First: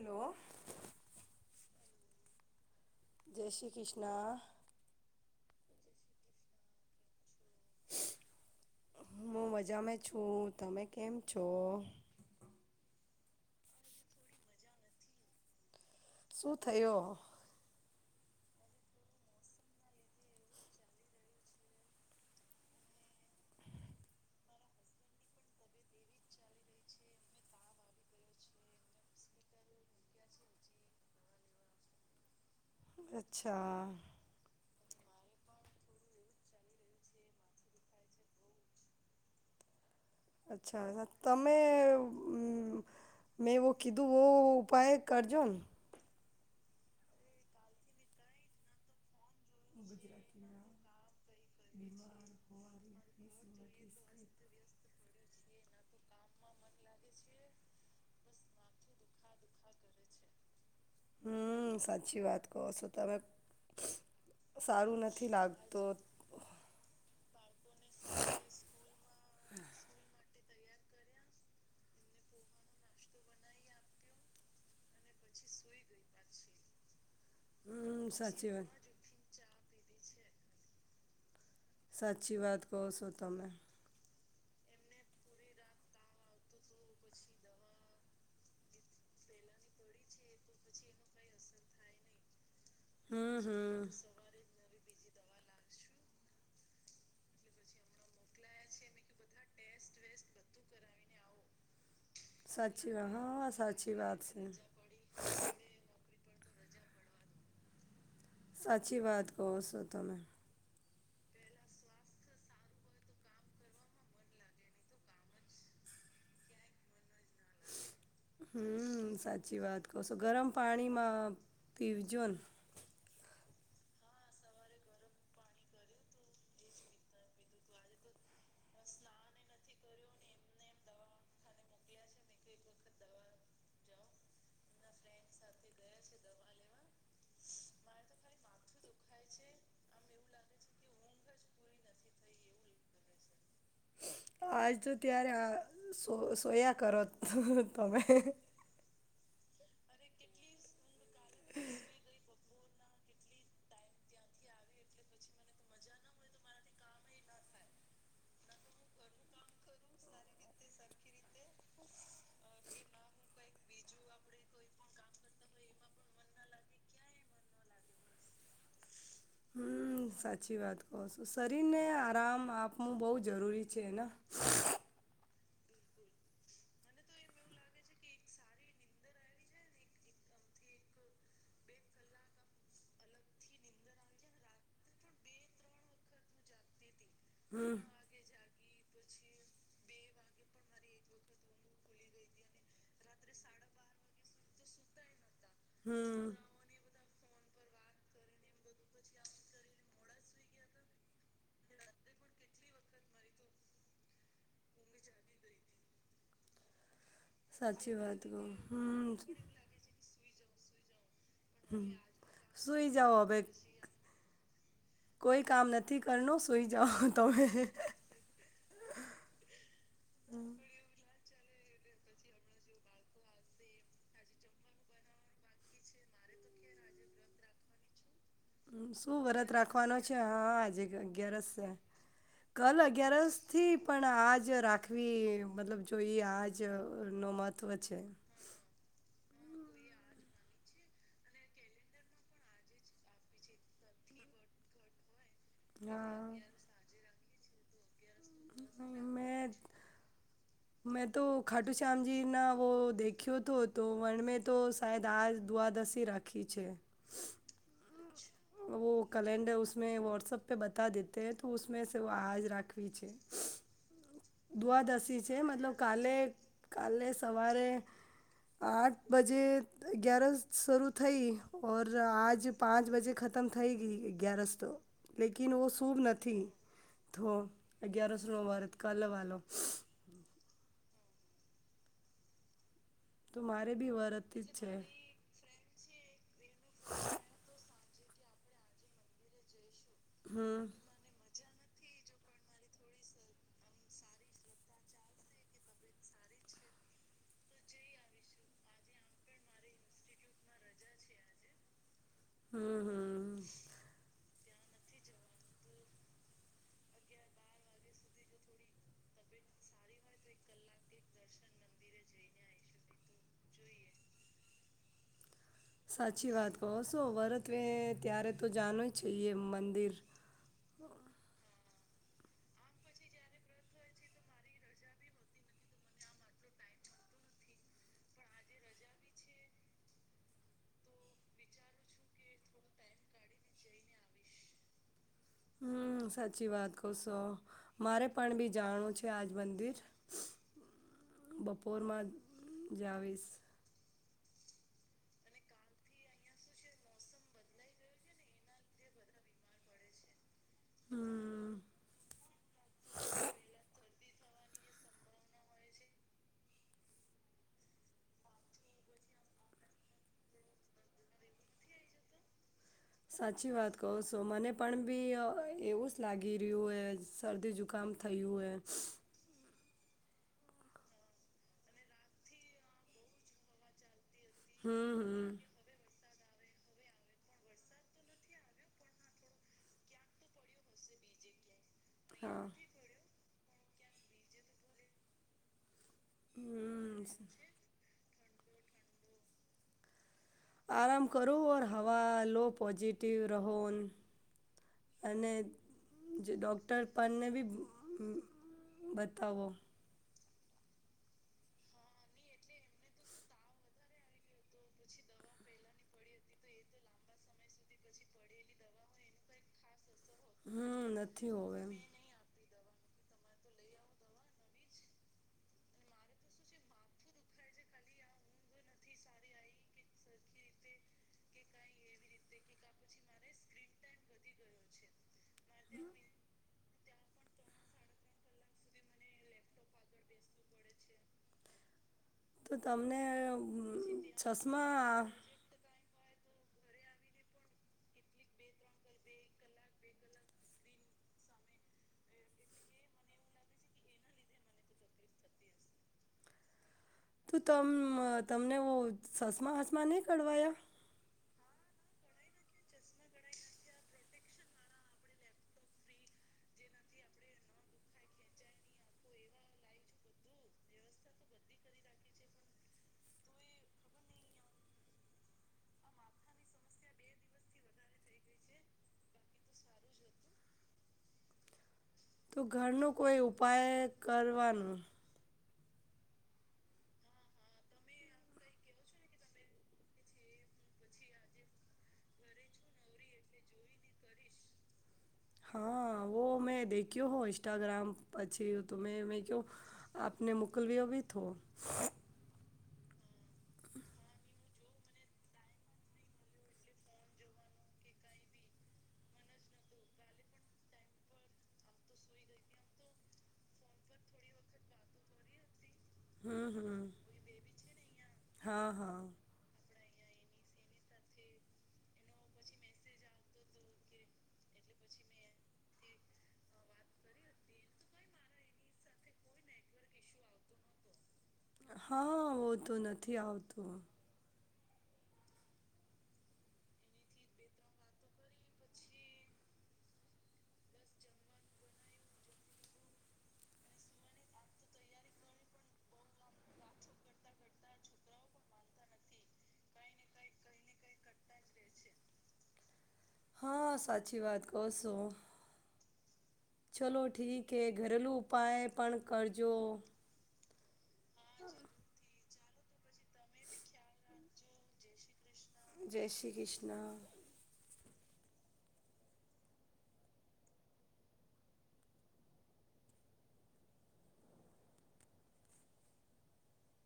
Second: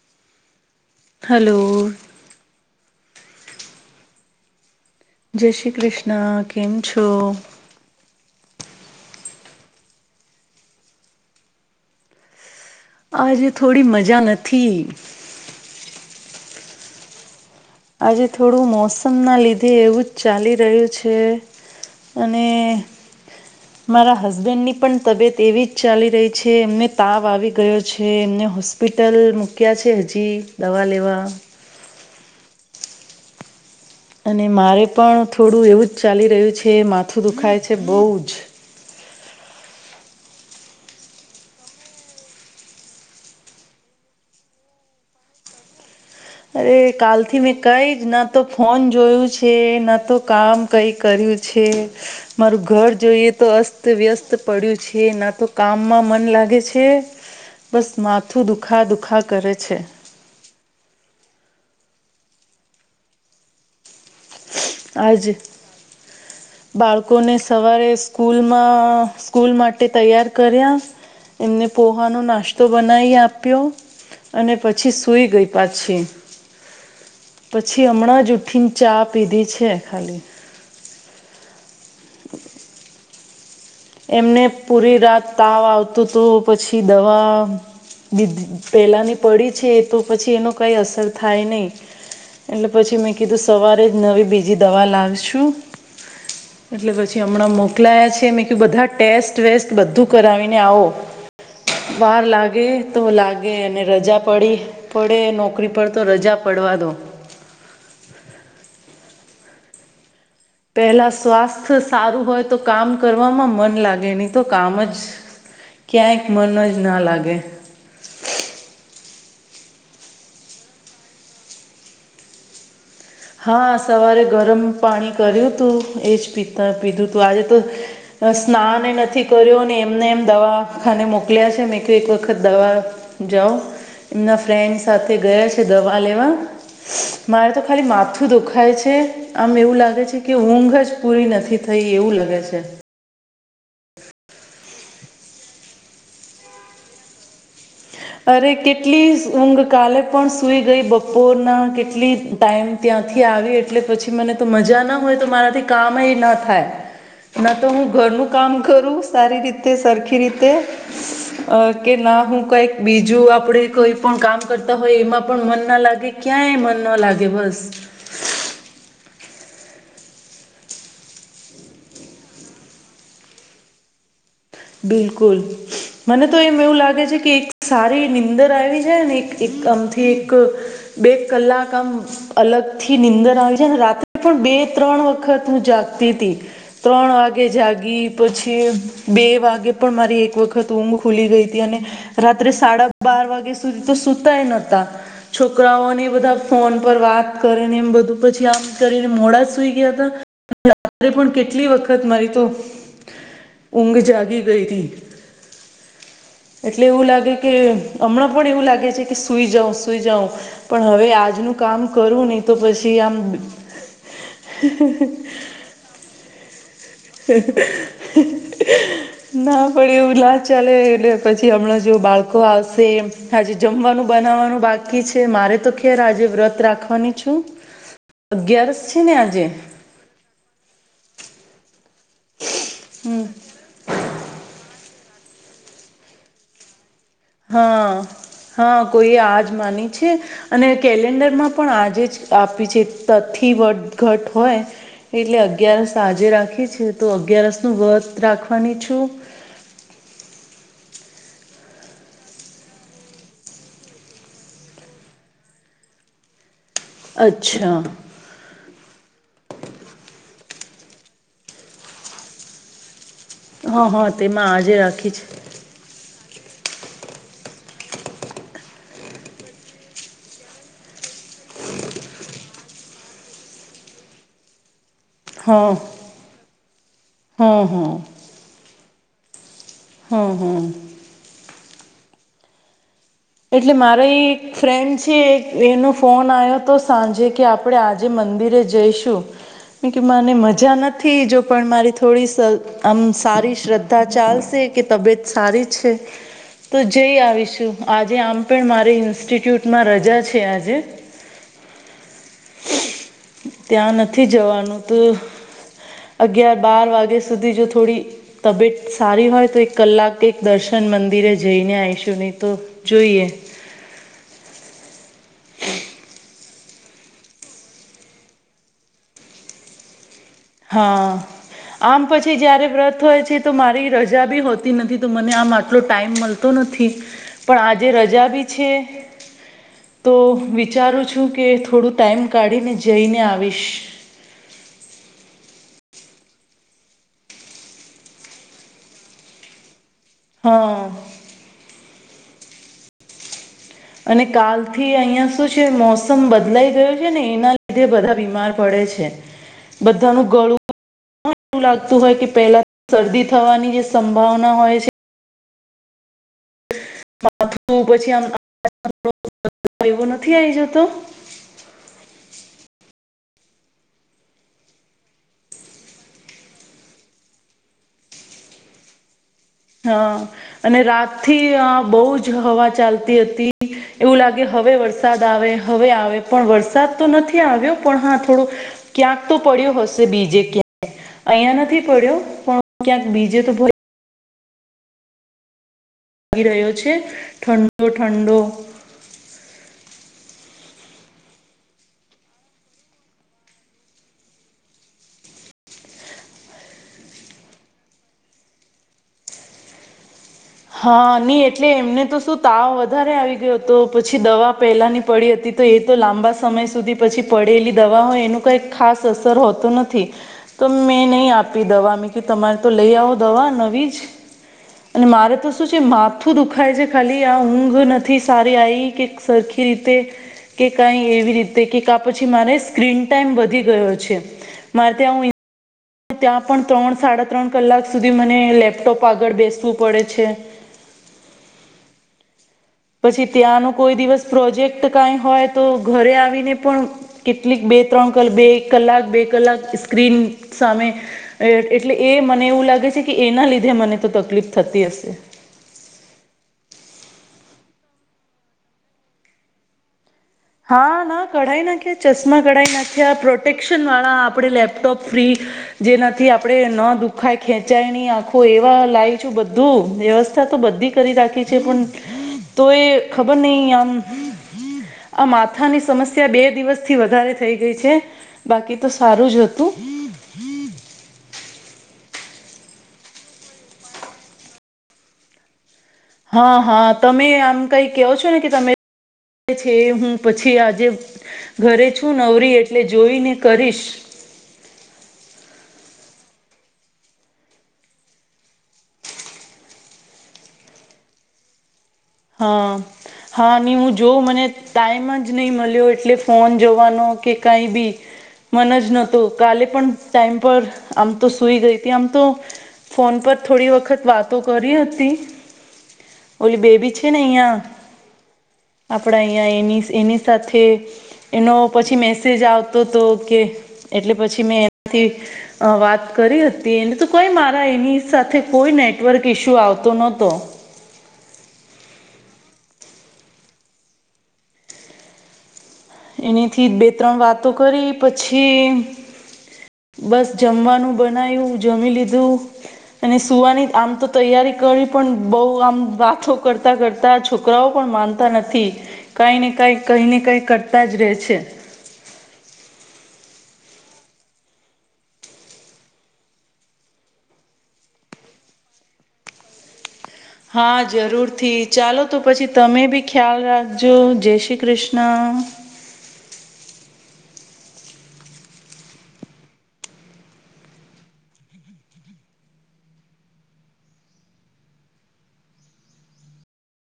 Hello. Hello. જય શ્રી કૃષ્ણ. જય શ્રી કૃષ્ણ. કેમ છો? હું મજામાં છું. તમે કેમ છો? આજે થોડી મજા નથી. શું થયો? આજે થોડું મોસમ ના લીધે એવું જ ચાલી રહ્યું છે. અને હ. [unintelligible] મારા હસબેન્ડની પણ તબિયત એવી જ ચાલી રહી છે, એમને તાવ આવી ગયો છે, એમને હો હોસ્પિટલ મૂક્યા છે, હજી દવા લેવા અચ્છા. અને મારે પણ થોડું એવું જ ચાલી રહ્યું છે, માથું દુખાય છે બહુ જ. અચ્છા અ તમે મેં એવું કીધું વ ઉપાય કરજો ને. અરે કાલ થી મેં કઈ જ ના તો ફોન જોયું છ કે ન તો કામ કઈ કર્યું છે. મારું ઘર જોઈએ તો અસ્ત વ્યસ્ત પડ્યું છે. ના તો કામમાં મન લાગે છે બસ માથ માથું દુઃખા દુખા કરે છે. હમમ સાચી વાત કહો છો તમે સારું આજ નથી લાગતું. બાળકોને સવારે સ્કૂલમાં સ્કૂલ માટે તૈયાર કર્યા. એમને પોહાનો નાસ્તો બનાવી આપ્યો. અને પછી સુઈ ગઈ પાછી. [inaudible] પછી હમણાં જ સાચી વાત ઉઠીને ચા પીધી છે ખાલી. સાચી વાત કહો છો તમે. એમને પૂરી રાત તાવ આવતું તું પછી દવા બ પહેલાની પડી છે તો પછી એનો કઈ અસર થાય નય. એટલે પછી મેં હમ કીધું હમ સવારે જ નવી બી બીજી દવા લાવશું એટલે પછી હમણાં મોકલાયા છે ને કે બધા ટેસ્ટ, વેસ્ટ બધું કરાવીને આવો. વાર લાગે સાચી તો વાત હા લાગે અને સાચી રજા વાત છે. પડી. પડે નોકરી પર તો રજા પડવા દો. સાચી વાત કહો છો તમે. પેહલા સ્વાસ્થ્ સારું હોય તો કામ કરવામાં મન લાગે ની તો કામ જ ક્યાંક મન જ ન લાગે. હમમ સાચી વાત કો છો ગરમ પાણીમાં પીવજો ને. હા સવારે ગરમ પાણી કર્યું તું એજ પીતા પીધું હતું. આજે તો અ સ્નાન એ નથી કર્યું અને એમને એમ દવાખાને મોકલ્યા છે કે એક વખત દવા જાઓ. એમના ફ્રેન્ડ સાથે ગયા છે દવા લેવા મારે તો ખાલી માથું માથું દુખાય છે આમ એવું લાગે છે કે ઊંઘ જ પૂરી નથી થઈ એવું લાગે છે. આજ તો ત્યારે અ સો સોયા કરત તમે. અરે કેટલી ઊંઘ કાલે પણ સુઈ ગઈ બપોરના કેટલી ટાઈમ ત્યાંથી આવયે એટલે પછી મને તો મજા ના હોય તો મારાથી કામ એ ન થાય. ના તો હું ઘરનું કામ કરું સારી રીતે, સરખી રીતે અ કે ન હું કઈક બીજું આપડે કઈ પણ કામ કરતા હોય એમાં પણ મન ના લાગે, ક્યાંય મન ના લાગે બસ. હમમ સાચી વાત કહો છો. શરીરને આરામ આપવું બો જરૂરી છેને. બિલકુલ. મને તો એમ એવું લાગે છે કે એક સારી નીંદર આવી જાય ને એક આમથી એક બે કલાક આમ અલગ થી નિંદર આવી જાય ને રાત્રે પણ બે ત્રણ વખત હું જાગતી તી. ત્રણ વાગે જાગી પછી બે બે વાગે પણ મારી એક વખત ઊંઘ ખુલી ગઈ તી અને રાત્રે સાડા બાર વાગ્યા સુધી તો સુતાય નતા. છોકરાઓને હમ બધા ફોન પર વાત કરીને એમ બધું પછી આમ કરીને મોડા સુઈ ગયા તા. કાલે પણ કેટલી વખત મારી તો ઊંઘ જાગ જાગી ગયતી એટલે એવું લાગે કે સાચી વાત હમણાં કહો પણ એવું લાગે છે હમ કે સુઈ જઉં, સુઈ જાઉં પણ હવે આજનું હમ કામ કરું ની તો સુઈ પછી જાઓ આમ હવે થી કરણ સુઈતા હ ના પડે એવું ના ચાલે એટલે પછી હમણાં જે બાળકો આવશે હજે જમવાનું બનાવવાનું બાકી છે મારે તો ખેર આજે વ્રત રાખવાની છું. બ અગિયારસ છે ને શું આજે વ્રત રાખવાનો છે હા આજે અગિયારસ છે કલ હમ અગિયારસ. નથી પણ આ જ રાખવી મતલબ જોઈએ આજ નો મહત્ત્વ હા છે. હા કોઈએ આજ માની છે. અને કેલેન્ડર માં પણ આજે જ આપી છે તથી વ ઘટ હોય. એટલે અગયારસ આજે હા રાખી છે તો અગિયારસ નું વધ રાખવાની છુ. હદ મેં તો ખાટુ શ્યામજીી ના વ દેખ્યો હતો તો વર્ણ મેં તો શાયદ આજ દુ્વાદશી રાખ આખી છે. અચ્છા વ કેલેન્ડર ઉમે વ્ટ્સઅપ પે બતા દતેે તો ઉમે આજ રાખવી છે. હ હા તેમાં આજે રાખી દ્વાદશી છે, મતલબ કાલે કાલે સવારે આઠ બજે અગિયાર શરૂ થઈ ઓર આજ પાંચ બજે ખતમ થઈ ગઈ અગિયારસ તો લકિ વ હા સૂભ નથી તો હા હા અગયારસો નવ ભારત કલ વાાલો હમ હમ તો એટલે બી મારે વ્રત એ જ છે ફ્રેન્ડ્સ પછ એનો ફોન આવ્યો તો સાંજે કે આપણે આજે મંદિરે જઈશું. એમ કે મને હમ મજા નથ, થી જો પણ મારી થોડી આમ સારી શ્રદ્ધા ચાલશે કે તબિયત સારી છે. તો જઈ આવીશું આજે આમ પણ મારી ઇન્સ્ટિટ્યૂટમાં રજા છે. આજે હમ હમ ત્યાં નથી જવાનું તો અગિયાર બાર વાગ્યા સુધી જો થોડી. તબિયત સારી હોય તો એક કલાક એક દર્શન મંદિરે જઈને આવીશું નહીં તો જોઈએ સાચી વાત તોશો વરતવે ત્યારે તો જાણ્યું છે. એ મંદિર હા આમ પછી જયારે વ્રત હોય છે. તો મારી રજા બી હોતી નથી તો મને આમ આટલો ટાઈમ મળતો તો નથી પણ આજે રજા બી છે. તો વિચારું છું. કે થોડું ટાઈમ કાઢીને જઈને આવીશ હમ સાચી વાત કશો મારે પણ બી જાણું છે. આજ મંદિર હા બપોરમાં જાવીશ અને કાલ થી અહંયા શું છે. મોસમ બદલાઈ ગયો છે. ને એના લીધે બધા બીમાર પડે છે. બધાનું ગળું. ને હમ એવું લાગતું હોય કે પહેલા શરદી થવાની જે સંભાવના હોય છે. માથું પછીમ એવું નથી આવી જતો સાચી વાત કહો છો. મને પણ બી એવું જ લાગી રહ્યું હ શરદી ઝુ કામ થયું હય હા અને રાત થી આ બહુ જ હવા ચાલતી હતી. એવું લાગે હવે હમ વરસાદ હમ આવે હવે આવે પણ વરસાદ તો નથી આવ્યો પણ હા થોડો ક્યાંક તો પડ્યો હશે બીજે ક્યાં અહીંયાં યા નથી પડ્યો પણ ક્યાંક બીજે તો ભ તો ભલે પડ્યો લાગી રહ્યો છે. ઠંડો ઠંડો ઠંડો આરામ કરો ઔર હવા લો પૉઝિટિવ રહો. અને જે ડૉક્ટર પણ ને બી બતાવો હા નહી એટલે એમને તો શું તાવ વધારે આવી ગયો હતો પછી દવા પહેલાની પડી હતી. તો એ તો લાંબા સમય સુધી પછી પડેલી દવા હોય એનું કંઈ ખાસ અસર હોતો નથી. તો હમ મેં નહી નથી હોવે આપી એમ દવા તમારે તો લઈ આવો દવા નવી જ અને મારે શું છે માથું દુખાય છે. ખાલી આ ઊંઘ નથી સારી આવી કે સરખી. રીતે કે કઈ એવી રીતે કે પછી મારે સ્ક્રીન ટાઈમ વધી ગયો છે. મારે ત્યાં આવું હમ ત્યાં પણ ત્રણ સાડા ત્રણ કલાક સુધી મને લેપટોપ આગળ બેસવું પડે છે. તો તમને પછી ત્યાંનું કોઈ દિવસ પ્રોજેક્ટ ચશ્મા કઈ હોય તો ઘરે આવીને પણ કેટલીક બે ત્રણ બે કલાક બે કલાક સ્ક્રીન સામે એટલે એ મને એવું લાગે છે. કે એના લીધે મને તો તકલીફ થતી હશે. તું તમ તમને સસમા હસમા નહીં કઢવાયા હા ના કઢાઈ નાખ્યા ચશ્મા કઢાઈ નાખ્યા પ્રોટેક્શનવાળા આપણે લેપટોપ ફ્રી જેનાથી આપડે ન દુખાય ખેંચાય ન આંખો એવા લાવી છું. બધું વ્યવસ્થા તો બધી કરી રાખી છે. પણ તો એ ખબર નહીં આમ આ માથાની સમસ્યા બે દિવસથી વધારે થઈ ગઈ છે. બાકી તો સારું જ હતુ. તો ઘરનો કોઈ ઉપાય કરવાનુ હા હા તમે આમ કઈ કેહો છો ને કે તમે છે હું પછી આજે ઘરે છું નવરી એટલે જોઈને કરીશ. હા વ મેં દેખ્યું હો ન્સ્ટાગ્રામ પછી તો મે મે ક આપને મુકલવયો ભી થ હા હા ન જો મને ટાઈમ જ નહીં મળ્યો એટલે ફોન જવાનો કે કાંઈ બી મન જ નતું કાલે પણ ટાઈમ પર આમ તો સુઈ ગઈ હતી આમ તો ફોન પર થોડી વખત વાતો કરી હતી હમ હમ હા હા આપડા અયા એની એની સાથે એનો પછી મેસેજ આવતો હતો કે એટલે પછી મેં એનાથી. અ વાત કરી હતી એને તો કઈ મારા એની સાથે કોઈ નેટવર્ક ઈશ્યુ આવતો નહતો. હા વ તો નથી આવતુ. એનીથી બે ત્રણ વાતો કરી પછી. બસ જમવાનું બનાવું જમી લીધુ. અને સુવાની આમ તો તૈયારી કરી પણ બઉ આમ વાતો કરતા કરતા છોકરા. છોકરાઓ પણ માનતા નથી કઈ ને કઈ કઈ ને કઈ કરતા જ રહે છે. હા સાચી વાત કહ છો. ચલો ઠીક હ ઘરેલુ ઉપાય પણ કરજો હા જરૂરથી ચાલો તો પછી તમે બી ખ્યાલ રાખજો જય શ્રી કૃષ્ણ ન [unintelligible] જય શ્રી કૃષ્ણ